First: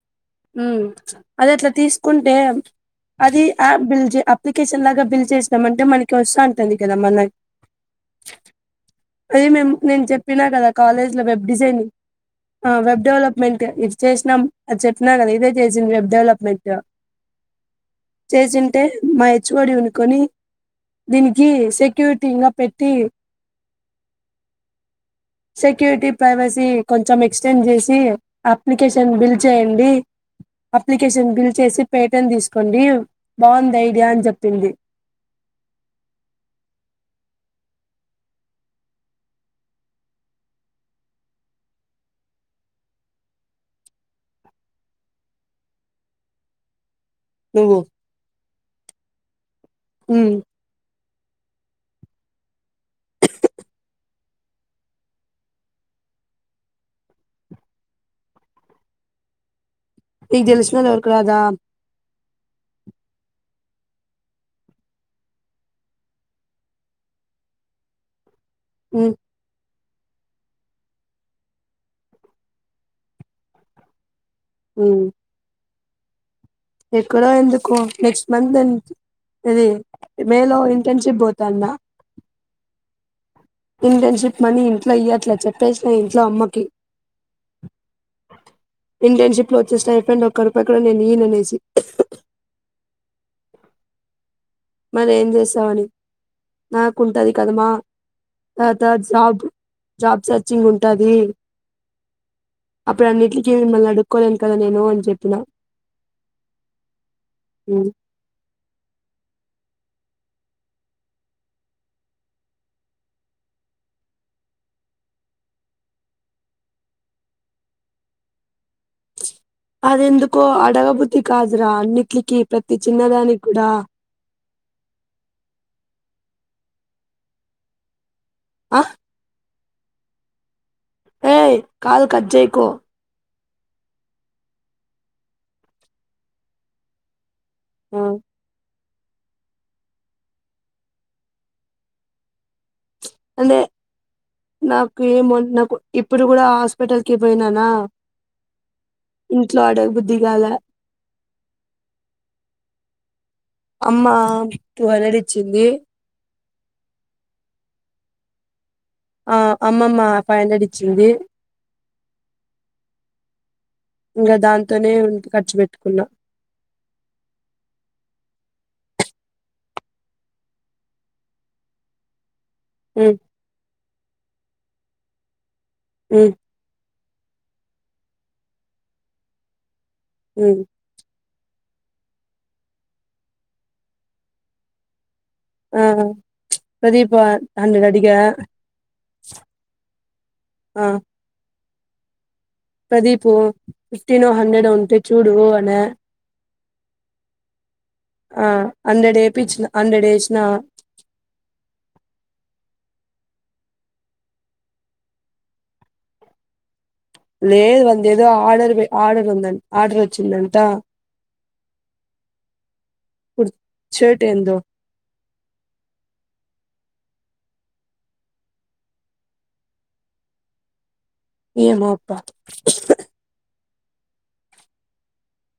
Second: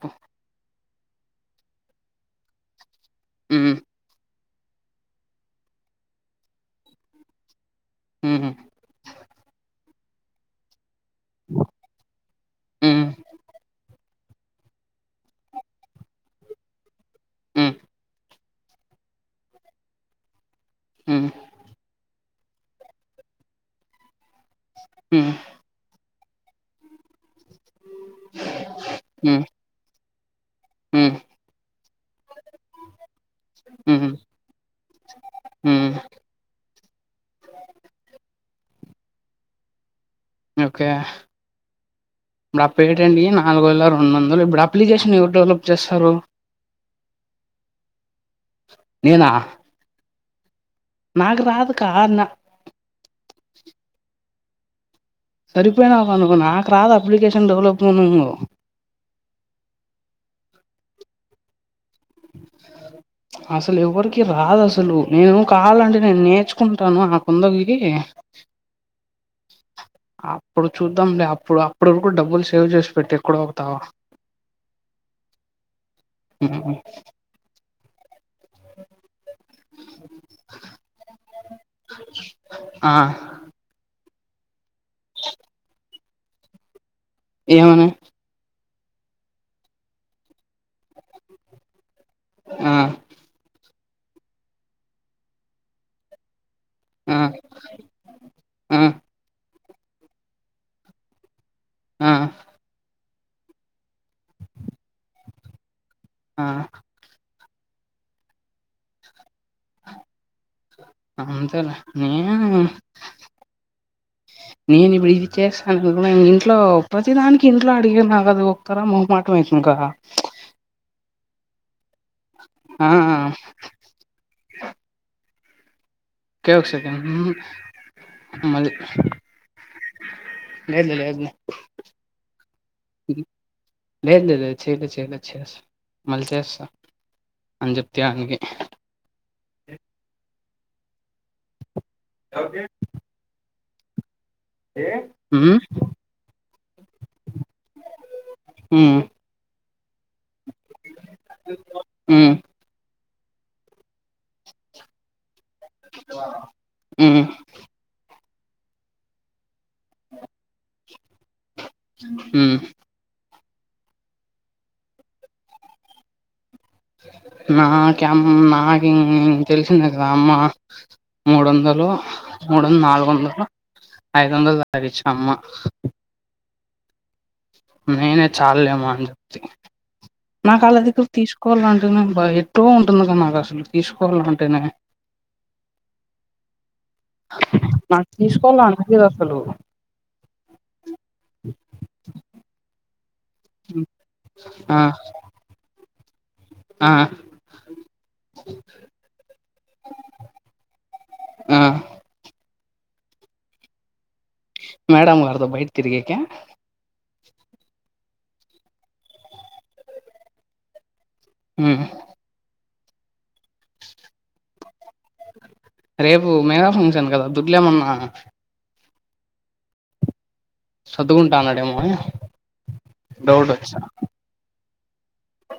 ఆ [unintelligible] ఉమ్ అది అట్లా తీసుకుంటే అది ఆ హ్మ్. బిల్జ అప్లికేషన్ లాగా బిల్ చేస్తామంటే మనకి వస్త ఉంటుంది కదా మనకి ముహు అదే మేము నేను చెప్పినా కదా కాలేజ్ లో వెబ్ డిజైనింగ్ వెబ్ హ్మ్. డెవలప్మెంట్ ఇది చేసినాం అది చెప్ప చెన్నా కదా ఇదే చేసింది వెబ్ డెవలప్మెంట్ హ్మ్. చేసింటే మా హెచ్ఓడి ఉనుకొని హ్మ్. దీనికి సెక్యూరిటీగా పెట్టి హ్మ్. సెక్యూరిటీ ప్రైవసీ కొంచెం ఎక్స్టెండ్ చేసి అప్లికేషన్ బిల్ హ్మ్. చేయండి హ్మ్. అప్లికేషన్ బిల్ చేసి పేటెన్ తీసుకోండి బావుంది ఐడియా అని హ్మ్. చెప్పింది హ్మ్. ఇప్పుడు ఆ పెటంట్కి నాలుగు వేల రెండు వందలు ఇప్పుడు అప్లికేషన్ ఎవరు డెవలప్ చేస్తారు పో నేనా నాకు రాదు కారున్నా సరిపోయినా ఒక అనుకో నాకు రాదు అప్లికేషన్ డెవలప్ అంది న తెలష్మలువకు రాద అసలు ఎవ్వరికి రాదు అసలు నేను కావాలంటే నేను నేర్చుకుంటాను నా కుందకి కు అప్పుడు చూద్దాంలే అప్పుడు అప్పుటి వరకు డబ్బులు సేవ్ చేసి పెట్టి ఎక్కడ పోతావ హ ఎక్కడో ఎందుకు నెక్స్ట్ మంత్ అది మేలో ఇంటర్న్షిప్ పోతాన్న ఆ ఇంటర్న్షిప్ మనీ ఇ పలహ్యలాచ పేస్ట్ ఇంట్లో అమ్మకి ఏ మ ఇంటర్న్షిప్ లో వచ్చేస్త అయిపోడి ఒక్క రూపాయి కూడా నేను ఈయన అనేసి ఆ మరి ఏం చేసామని ఆ! నాకుంటది కదమ్మా ఆ! తత జాబ్ జాబ్ సర్చింగ్ ఉంటుది ఆ అప్పుడు అన్నింటికి మిమ్మల్ని అడుక్కకోలేను కదా నేను అని చెప్పిన ఆ అ అంతేలే నేను నేను ఇప్పుడు ఇది చేస్తాను కు ఇంట్లో ప్రతిదానికి ఇంట్లో అడిగీనా కదు ఒక్కార మో మాట అదే ఎందుకో అడగ బుద్ కాదు రా అన్ ట్కి ప్రతి ఆ చిన్నదాని కూడా కేవు సక మది ఆ ఏయ్ కాల్ కట్చేకు లేదు లేదు చేయలే చేయలే చేస్తా మళ్ళీ చేస్తా అని చెప్తే ఆనికి [inaudible] [inaudible] అదే నాకు ఏమో ఉమ్ నాకు ఇప్పుడు కూడా హాస్పిటల్కి పోయినానా ఉమ్ ఇంట్లో అడగ బుద్ధిగాల ఉమ్ అమ్మా ట్వివెల్ హండ్రెడ్ డిచ్చింది ఉమ్ ఆ అమ్మమ్మ ఫైవ్ హండ్రెడ్ ఇచ్చింది ఉమ్. ఇంకా దాంతోనే ఖర్చు పెట్టుకున్నా నాక్ అమ్మ నాకు తెలిసిందే కదా అమ్మ మూడు వందలు మూడ ఉమ్ నాలుగుొందలు ఐదు వందలు దాకిచ్చ అమ్మ ఉ నేనే చాల్ లే మ అని చెప్తి ఉమ్ నాకుళ దగ్ర తీసుకు తీసుకోవాలంటేనే బా ఎటో ఉంటుంది కదా నాకు అసలు తీసుకోవాలంటేనే ఆ ప్రదీపా హండ్రెడ్ నాకు అడిగా తీసుకోవాల అనిపియదు అసలు ఆ [inaudible] ప్రదీప్ ఉమ్ ఫిఫ్టీన్ హండ్రెడ్ ఆ ఉంటే చూడు అనే ఆ ఆ హండ్రెడ్ వేపిచ్చిన హండ్రెడ్ వేసిన ఆ మేడంమ్ గారితో బయట తిరిగే క లేదు వన్ ది ఏదో ఆర్డర్ ఆర్డర్ ఉంద ఆర్డర్ వచ్చిందంట హ్ కుర్షర్ట్ ఏందో రేపు మేగా ఫంక్షన్ కదా దుడ్లే ఏమన్నా చర్దువుకుంటా అన్నాడేమో ఏమో గాని అబ్బా డౌట్ వోచ్చా ఓ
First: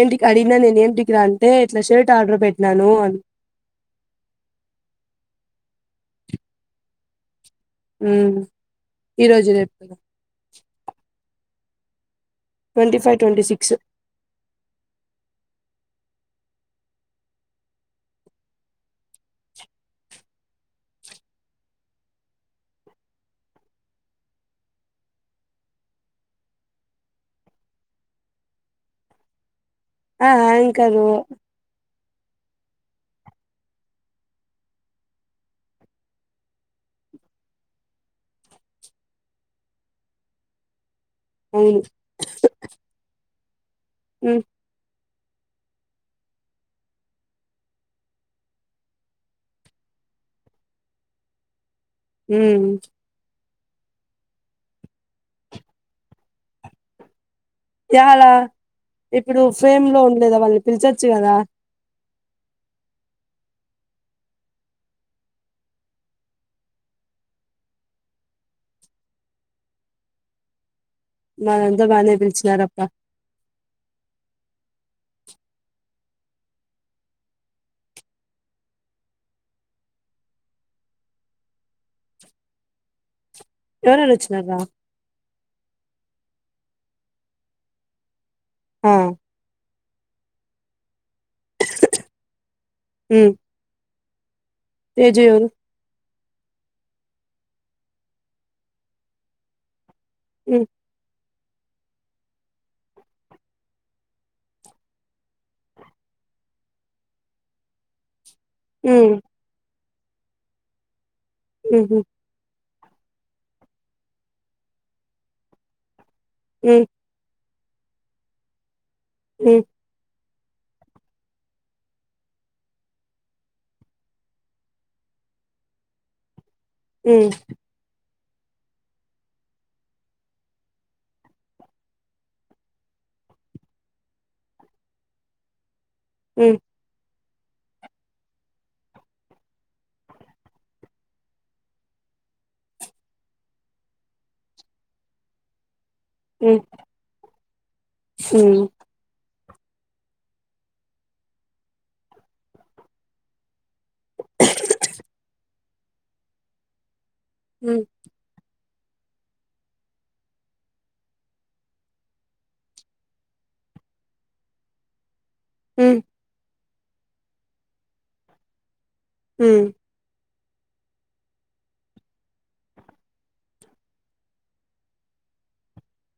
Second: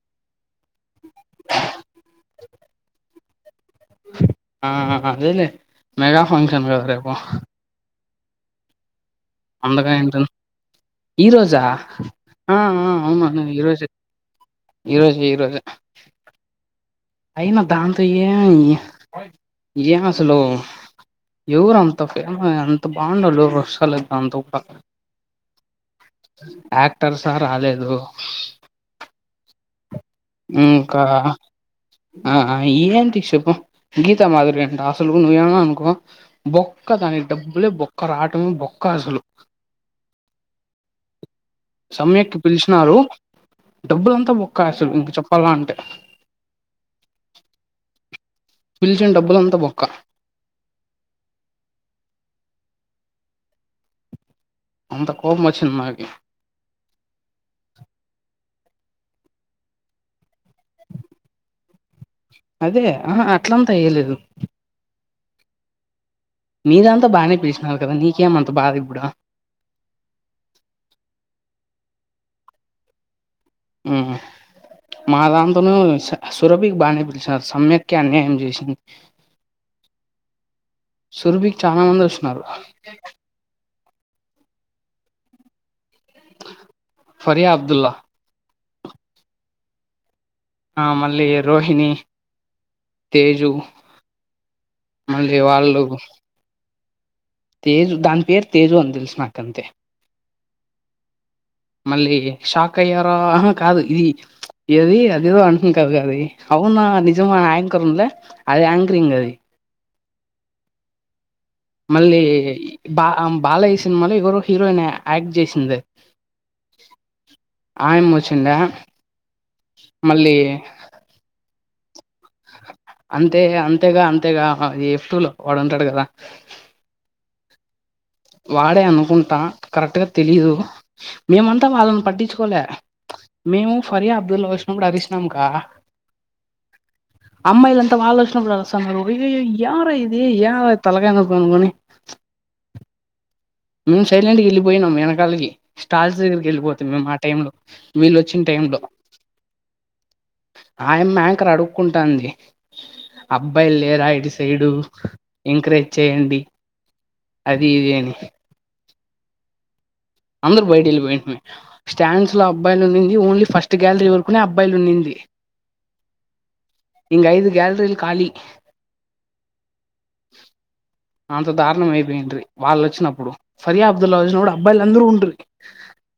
ఏం డికి అడిగినా నేను ఎమ్ డిక అంటే ఇట్లా షర్ట్ ఆర్డర్ పెట్టినాను అన్న ఆ అదేలే మెగా ఫంక్షన్ కదా రేపు హ్ అందుగా ఇంట ఉన్నావు. ఈ రోజా ఆ ఆ ట్వంటీ ఫైవ్ ట్వంటీ అవునుమా ఈ సిక్స్ రోజె ఈ రోజె ఈ రోజే అయినా దాంతో ఏమీ ఏం అసలు ఎవరు అంత ఫేమ్ అంత బాగుండరూ అసలు దాంతోప్పా యాక్టర్స రాలేదు. ఆ అ ఏం కాదు ఇంకా ఆ ఏంటి చెప్పు గీతా మాధురి అంటే అసలు నువ్వేనాన్న అనుకో బొక్క దానికి డబ్బులే బొక్క రావటమే బొక్క అసలు అవును సమ్యక్కి పిలిచినారు డబ్బులంతా హ్మ్ బొక్క అసలు చెప్పాల అంటే పిలిచిన డబ్బులంతా బొక్క హ్ అంత కోపం వచ్చింది. నాకి ఎవలా ఇప్పుడు ఫేమ్ లో ఉండలేద వాళ్ళని పిలుచొచ్చు కదా అదే ఆహా అట్లంతా అయ్యలేదు. మీరంతా బాగానే పిలిచినరూ కదా నీకేమంత బాధ ఇప్పుడు మనంతా బానే పిలీచినారప్ప హ్ మా దాంతోన సురభికి బాగానే పిలిచినారు. సమ్యాక్కె అన్యాయం చేసింది. సురభికి చానా మంది వొచ్చిన్నారు. ఎవరూ ఎవరు వచ్చిన్నరా ఫరియా అబ్దుల్లా హ ఆ మళ్ళీ రోహిణి హ్మ్ తేజు తేజు మళ్ళీ ఎవరు వాళ్ళు తేజు దాని పేరు తేజు అని తెలుసు నాకంతే హ్ మళ్ళీ షాక్ అయ్యారా కాదు ఇది ఏది అదదో అంటం కదు. అది అవునా నిజమా యాంకర్ ఉండ్లే అది హ్మ్ యాంకరింగ్ అది హుహు మళ్ళీ బా బాలయ్యా సినిమాలో ఎవరో హీరోయిన్ యాక్ట్ జెసింది. హ్ ఆయమ్మీ వోచ్చిందా మళ్ళీ [unintelligible] అంతే అంతేగా అంతేగా ఎఫ్ టూ లో వాడు ఉంటాడు కదా [unintelligible] వాడే అనుకుంటా కరెక్ట్గా తెలీయదు మేమంతా వాళ్ళని పట్టించుకోలే మేము ఫరియా అబ్దుల్ వచ్చినప్పుడు అరిసినాంకా అ అమ్మాయిలంతా వాలో వచినప్పుడు అలుస్తన్నారుా అయ్యాయో యారా ఇది యారా తల కాయ నొప్పి అనుకని మేము సైలెంట్కి వెళ్ళిపోయినాం వెనకాలకి స్టాల్స్ దగ్గరికి హ్మ్ వెళ్ళిపోతాం మేము ఆ టై లో వీళ్ళు వచ్చిన టై హ్మ్ లో ఆయమ్మ యాంకర్ అడుగుకుంటాన్ది అబ్బాయి లే రా ఇటి సైడు ఎంకరేజ్ చేయండి అది హ్మ్ ఇది అని అందరుూ బయట వెళ్ళియి స్టాండ్స్ లో అబ్బాయిలు ఉంది ఓన్లీ ఫస్ట్ గ్యాలరీ వరకునే అబ్బాయిలు ఉన్నింది హ ఇంగ్ ఐదు గ్యాలరీ లు కాలిీ హ అంత దారుణం అయిపోయిండ్రి వాళ్ళు వచ్చినప్పుడు ఫర్యా అబ్దుల్లా కూడా అబ్బాయిలు అందరూ ఉండ్రి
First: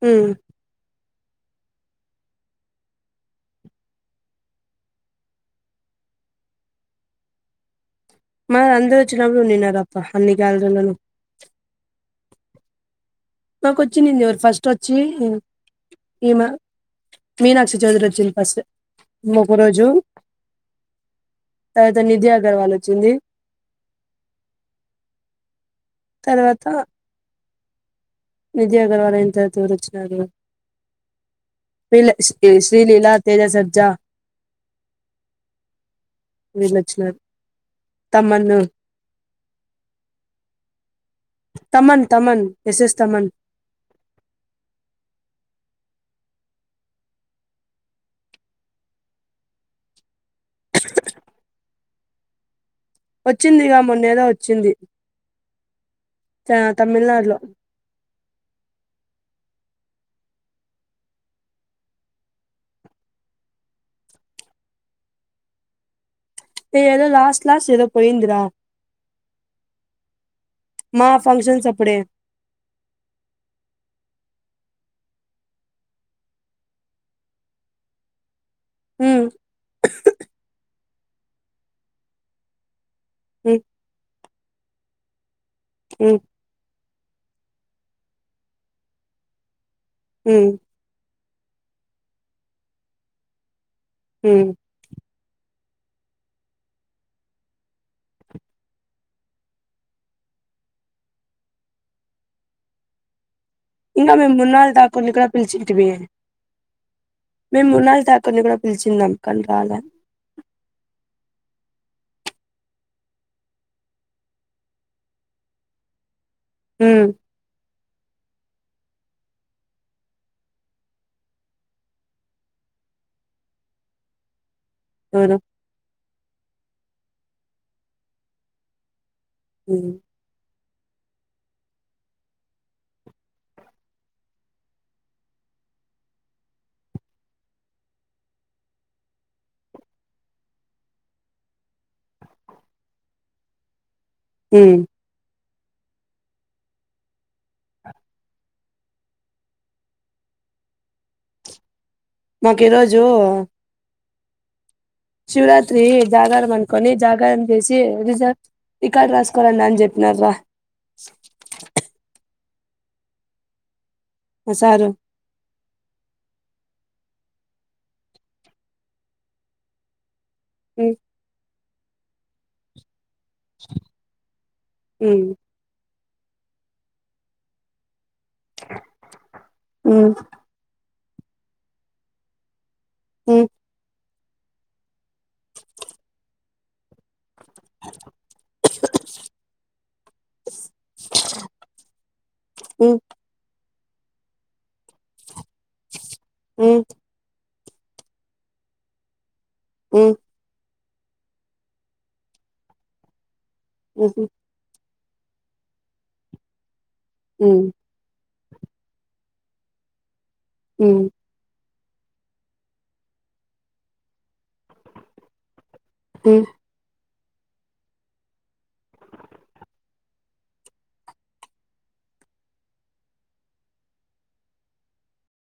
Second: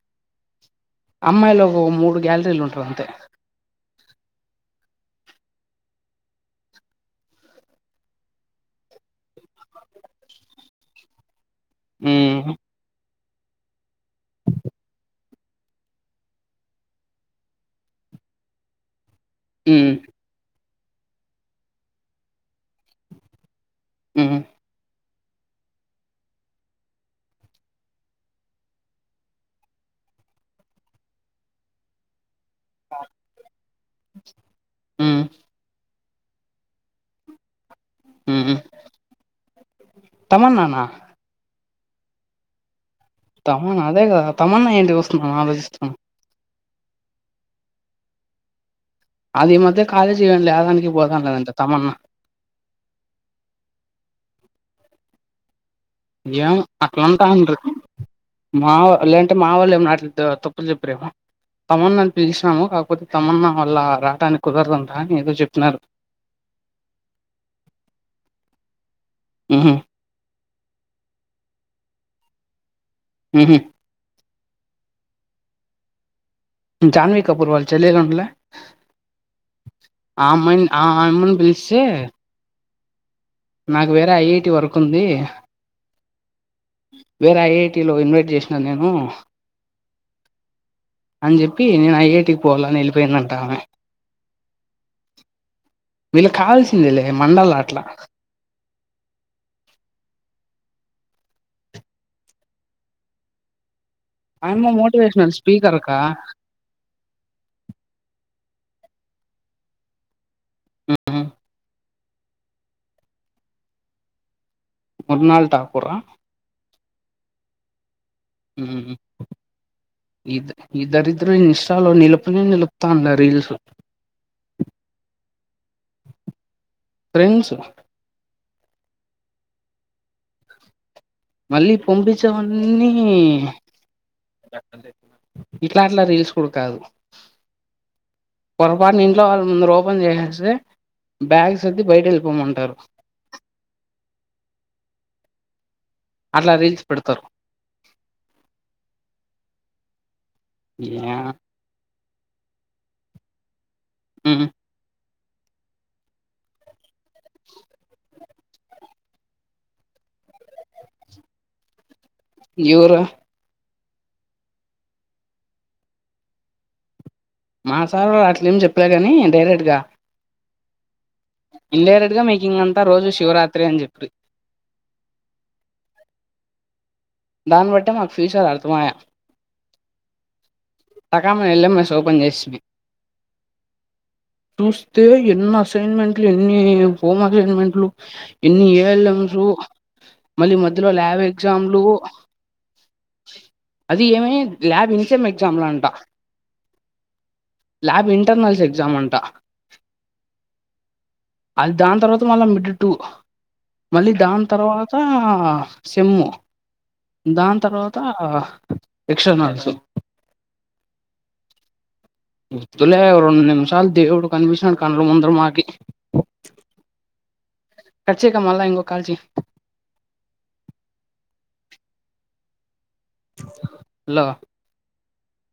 హ అమ్మాయిలో ఒక మూడు గ్యాలరీలు ఉంటారు అంతే మరి అందరూ వచ్చినప్పుడు ఉండిన్నారుారప్ప అన్ని గ్యాలరీ లో ను ఆ మాకు వచ్చిందింది ఎవరు ఫస్ట్ వచ్చి ఈ మా మీనాక్షి చౌదరి వచ్చింది ఫస్ట్ ముప్ప రోజు ఉమ్. తర్వాత నిధి అగర్వాల్ వచ్చింది ఆ తర్వాత నిద అగర్వాాలైన తరవాత ఎవరు వచ్చినారు వీళ్లే ఏ శ్రీ లీలా తేజ సజా హ్మ్ వీళ్ళు వనచ్చినారు ఉ హ్ తమన్నానా తమన్ తమన్ ఎస్ ఎస్ తమన్ అదే కదా తమన్నా ఏంటికి వస్తుంది అని ఆలోచిస్తూ [unintelligible] అది ఈ మధ్య కాలేజీ ఇవెంట్ ఆదానికి పోతాంలేదంటే తమన్నా వచ్చిందిగా మొన్నేదో వచ్చింది ఏమో త- అట్లా అంట తమిళనాడులో ఉండ్రి మాఓ లేదంటే మా వాళ్ళు ఏమో రావట్లే దో తప్పులు చెప్పరేమో తమన్నా అని పిలిచినాము కాకపోతే తమన్నా వాళ్ళ రావటానికి కుదరదంటా అని ఏదో చెప్పిన్నారు ఏదో లాస్ట్ లాస్ట్ ఏదో పోయిందిరా ఉహు మా ఫంక్షన్స్ అప్పుడే హ్ హ్ ఉ జాన్వీ కపూర్ వాల్ చెల్లెలుండ్లే ఉమ్, ఆ అమ్మాయిను ఆ అమ్మని పిలిస్తే ఉమ్, నాకు వేరే ఐఐటి వర్క్ ఉంది ఊ వేరే ఐఐటిలో ఇన్వైట్ చేసినా నేను ఊ అని చెప్పి నేను ఐఐటికి పోవాల అని చూపి వెళ్ళిపోయిందంటా ఆమె ఉమ్. వీళ్ళ కావాల్సిందేలే మండళ్ల అట్లా ఇంగా మేము ఆయమ్మ మృణాళ్ ఠాకూర్ కూడా మోటివేషనల్ స్పీకర్ పిలిచింటిమి అక్క మేము మృణాళ్ ఠాకూర్ ఇక్కడా పిలిచింది అందుకని రల మర్నాల్ ఠాకురా ఊ ఉ ఉ ఈఈ దరిద్రం ఇన్స్టాలో నిలుపనే నిలుపుతా రీల్స్ ఎవరు ఫ్రెండ్స్ ఉ ఉ ఉ మళ్ళీ పంపించవన్నీ ఇట్లా అట్లా రీల్స్ కూడా కాదు పొరపాటుని ఇంట్లో వాళ్ళ ముందర ఓపెన్ చేస్తే బ్యాగ్స్ సర్ది బయట ఎళ్ళిపోమంటారు ఊ అట్లా రీల్స్ పెడతరు ఆ యా మాకు ఈరోజు ఉమ్ శివరాత్రి జాగారాం అనుకొని జా గరం చేసి రిజర్ రికార్డు రాసుకోరండ అని చెప్పినార రా ఎవరా అ సారు మా సార్ అట్లే ఏమి చెప్పలే కాని డైరెక్ట్ గా ఉమ్ ఇన్ డైరెక్ట్ గా మీకు ఇంకా రోజు షి శివరాత్రి అని చెప్పిర్రు ఉమ్ దాని బట్టి మాకు ఫ్యూచర్ అర్థం ఆయా ఉమ్ టకమాని వెళ్ళాం ఎస్ ఓపెన్ చేస్తిమి ఉమ్ చూష్ తే ఎన్ని అసైన్మెంట్లు ఎన్ని హోమ్ అసైన్మెంట్లు ఎన్ని ఏఎల్ఎమ్సు మళ్ళీ మధ్యలో ల్యాబ్ ఎగ్జామ్లు ఉ అది ఏమ ల్యాబ్ ఇంచే మ్ చంళంట ఉమ్ ల్యాబ్ ఇంటర్నల్స్ ఎగ్జామ్ అంటా ఉమ్ అది దాని తర్వాత మళ్ళా మిడడ్బడ్బటటు మళ్ళీ ఉమ్ దాని తర్వాత తా సెమ్ము దాని ఉమ్ తర్వాత ఆ ఎక్స్టర్నల్స్ ఉమ్ వద్దులే ఓ రెండు నిమిషాలు దేవుడు కనిపించినాడు కళ్ళ ముందర మాకి ఉమ్ కర్చీక మళ్ళి ఇంకో కాల్ చెయ్ హలో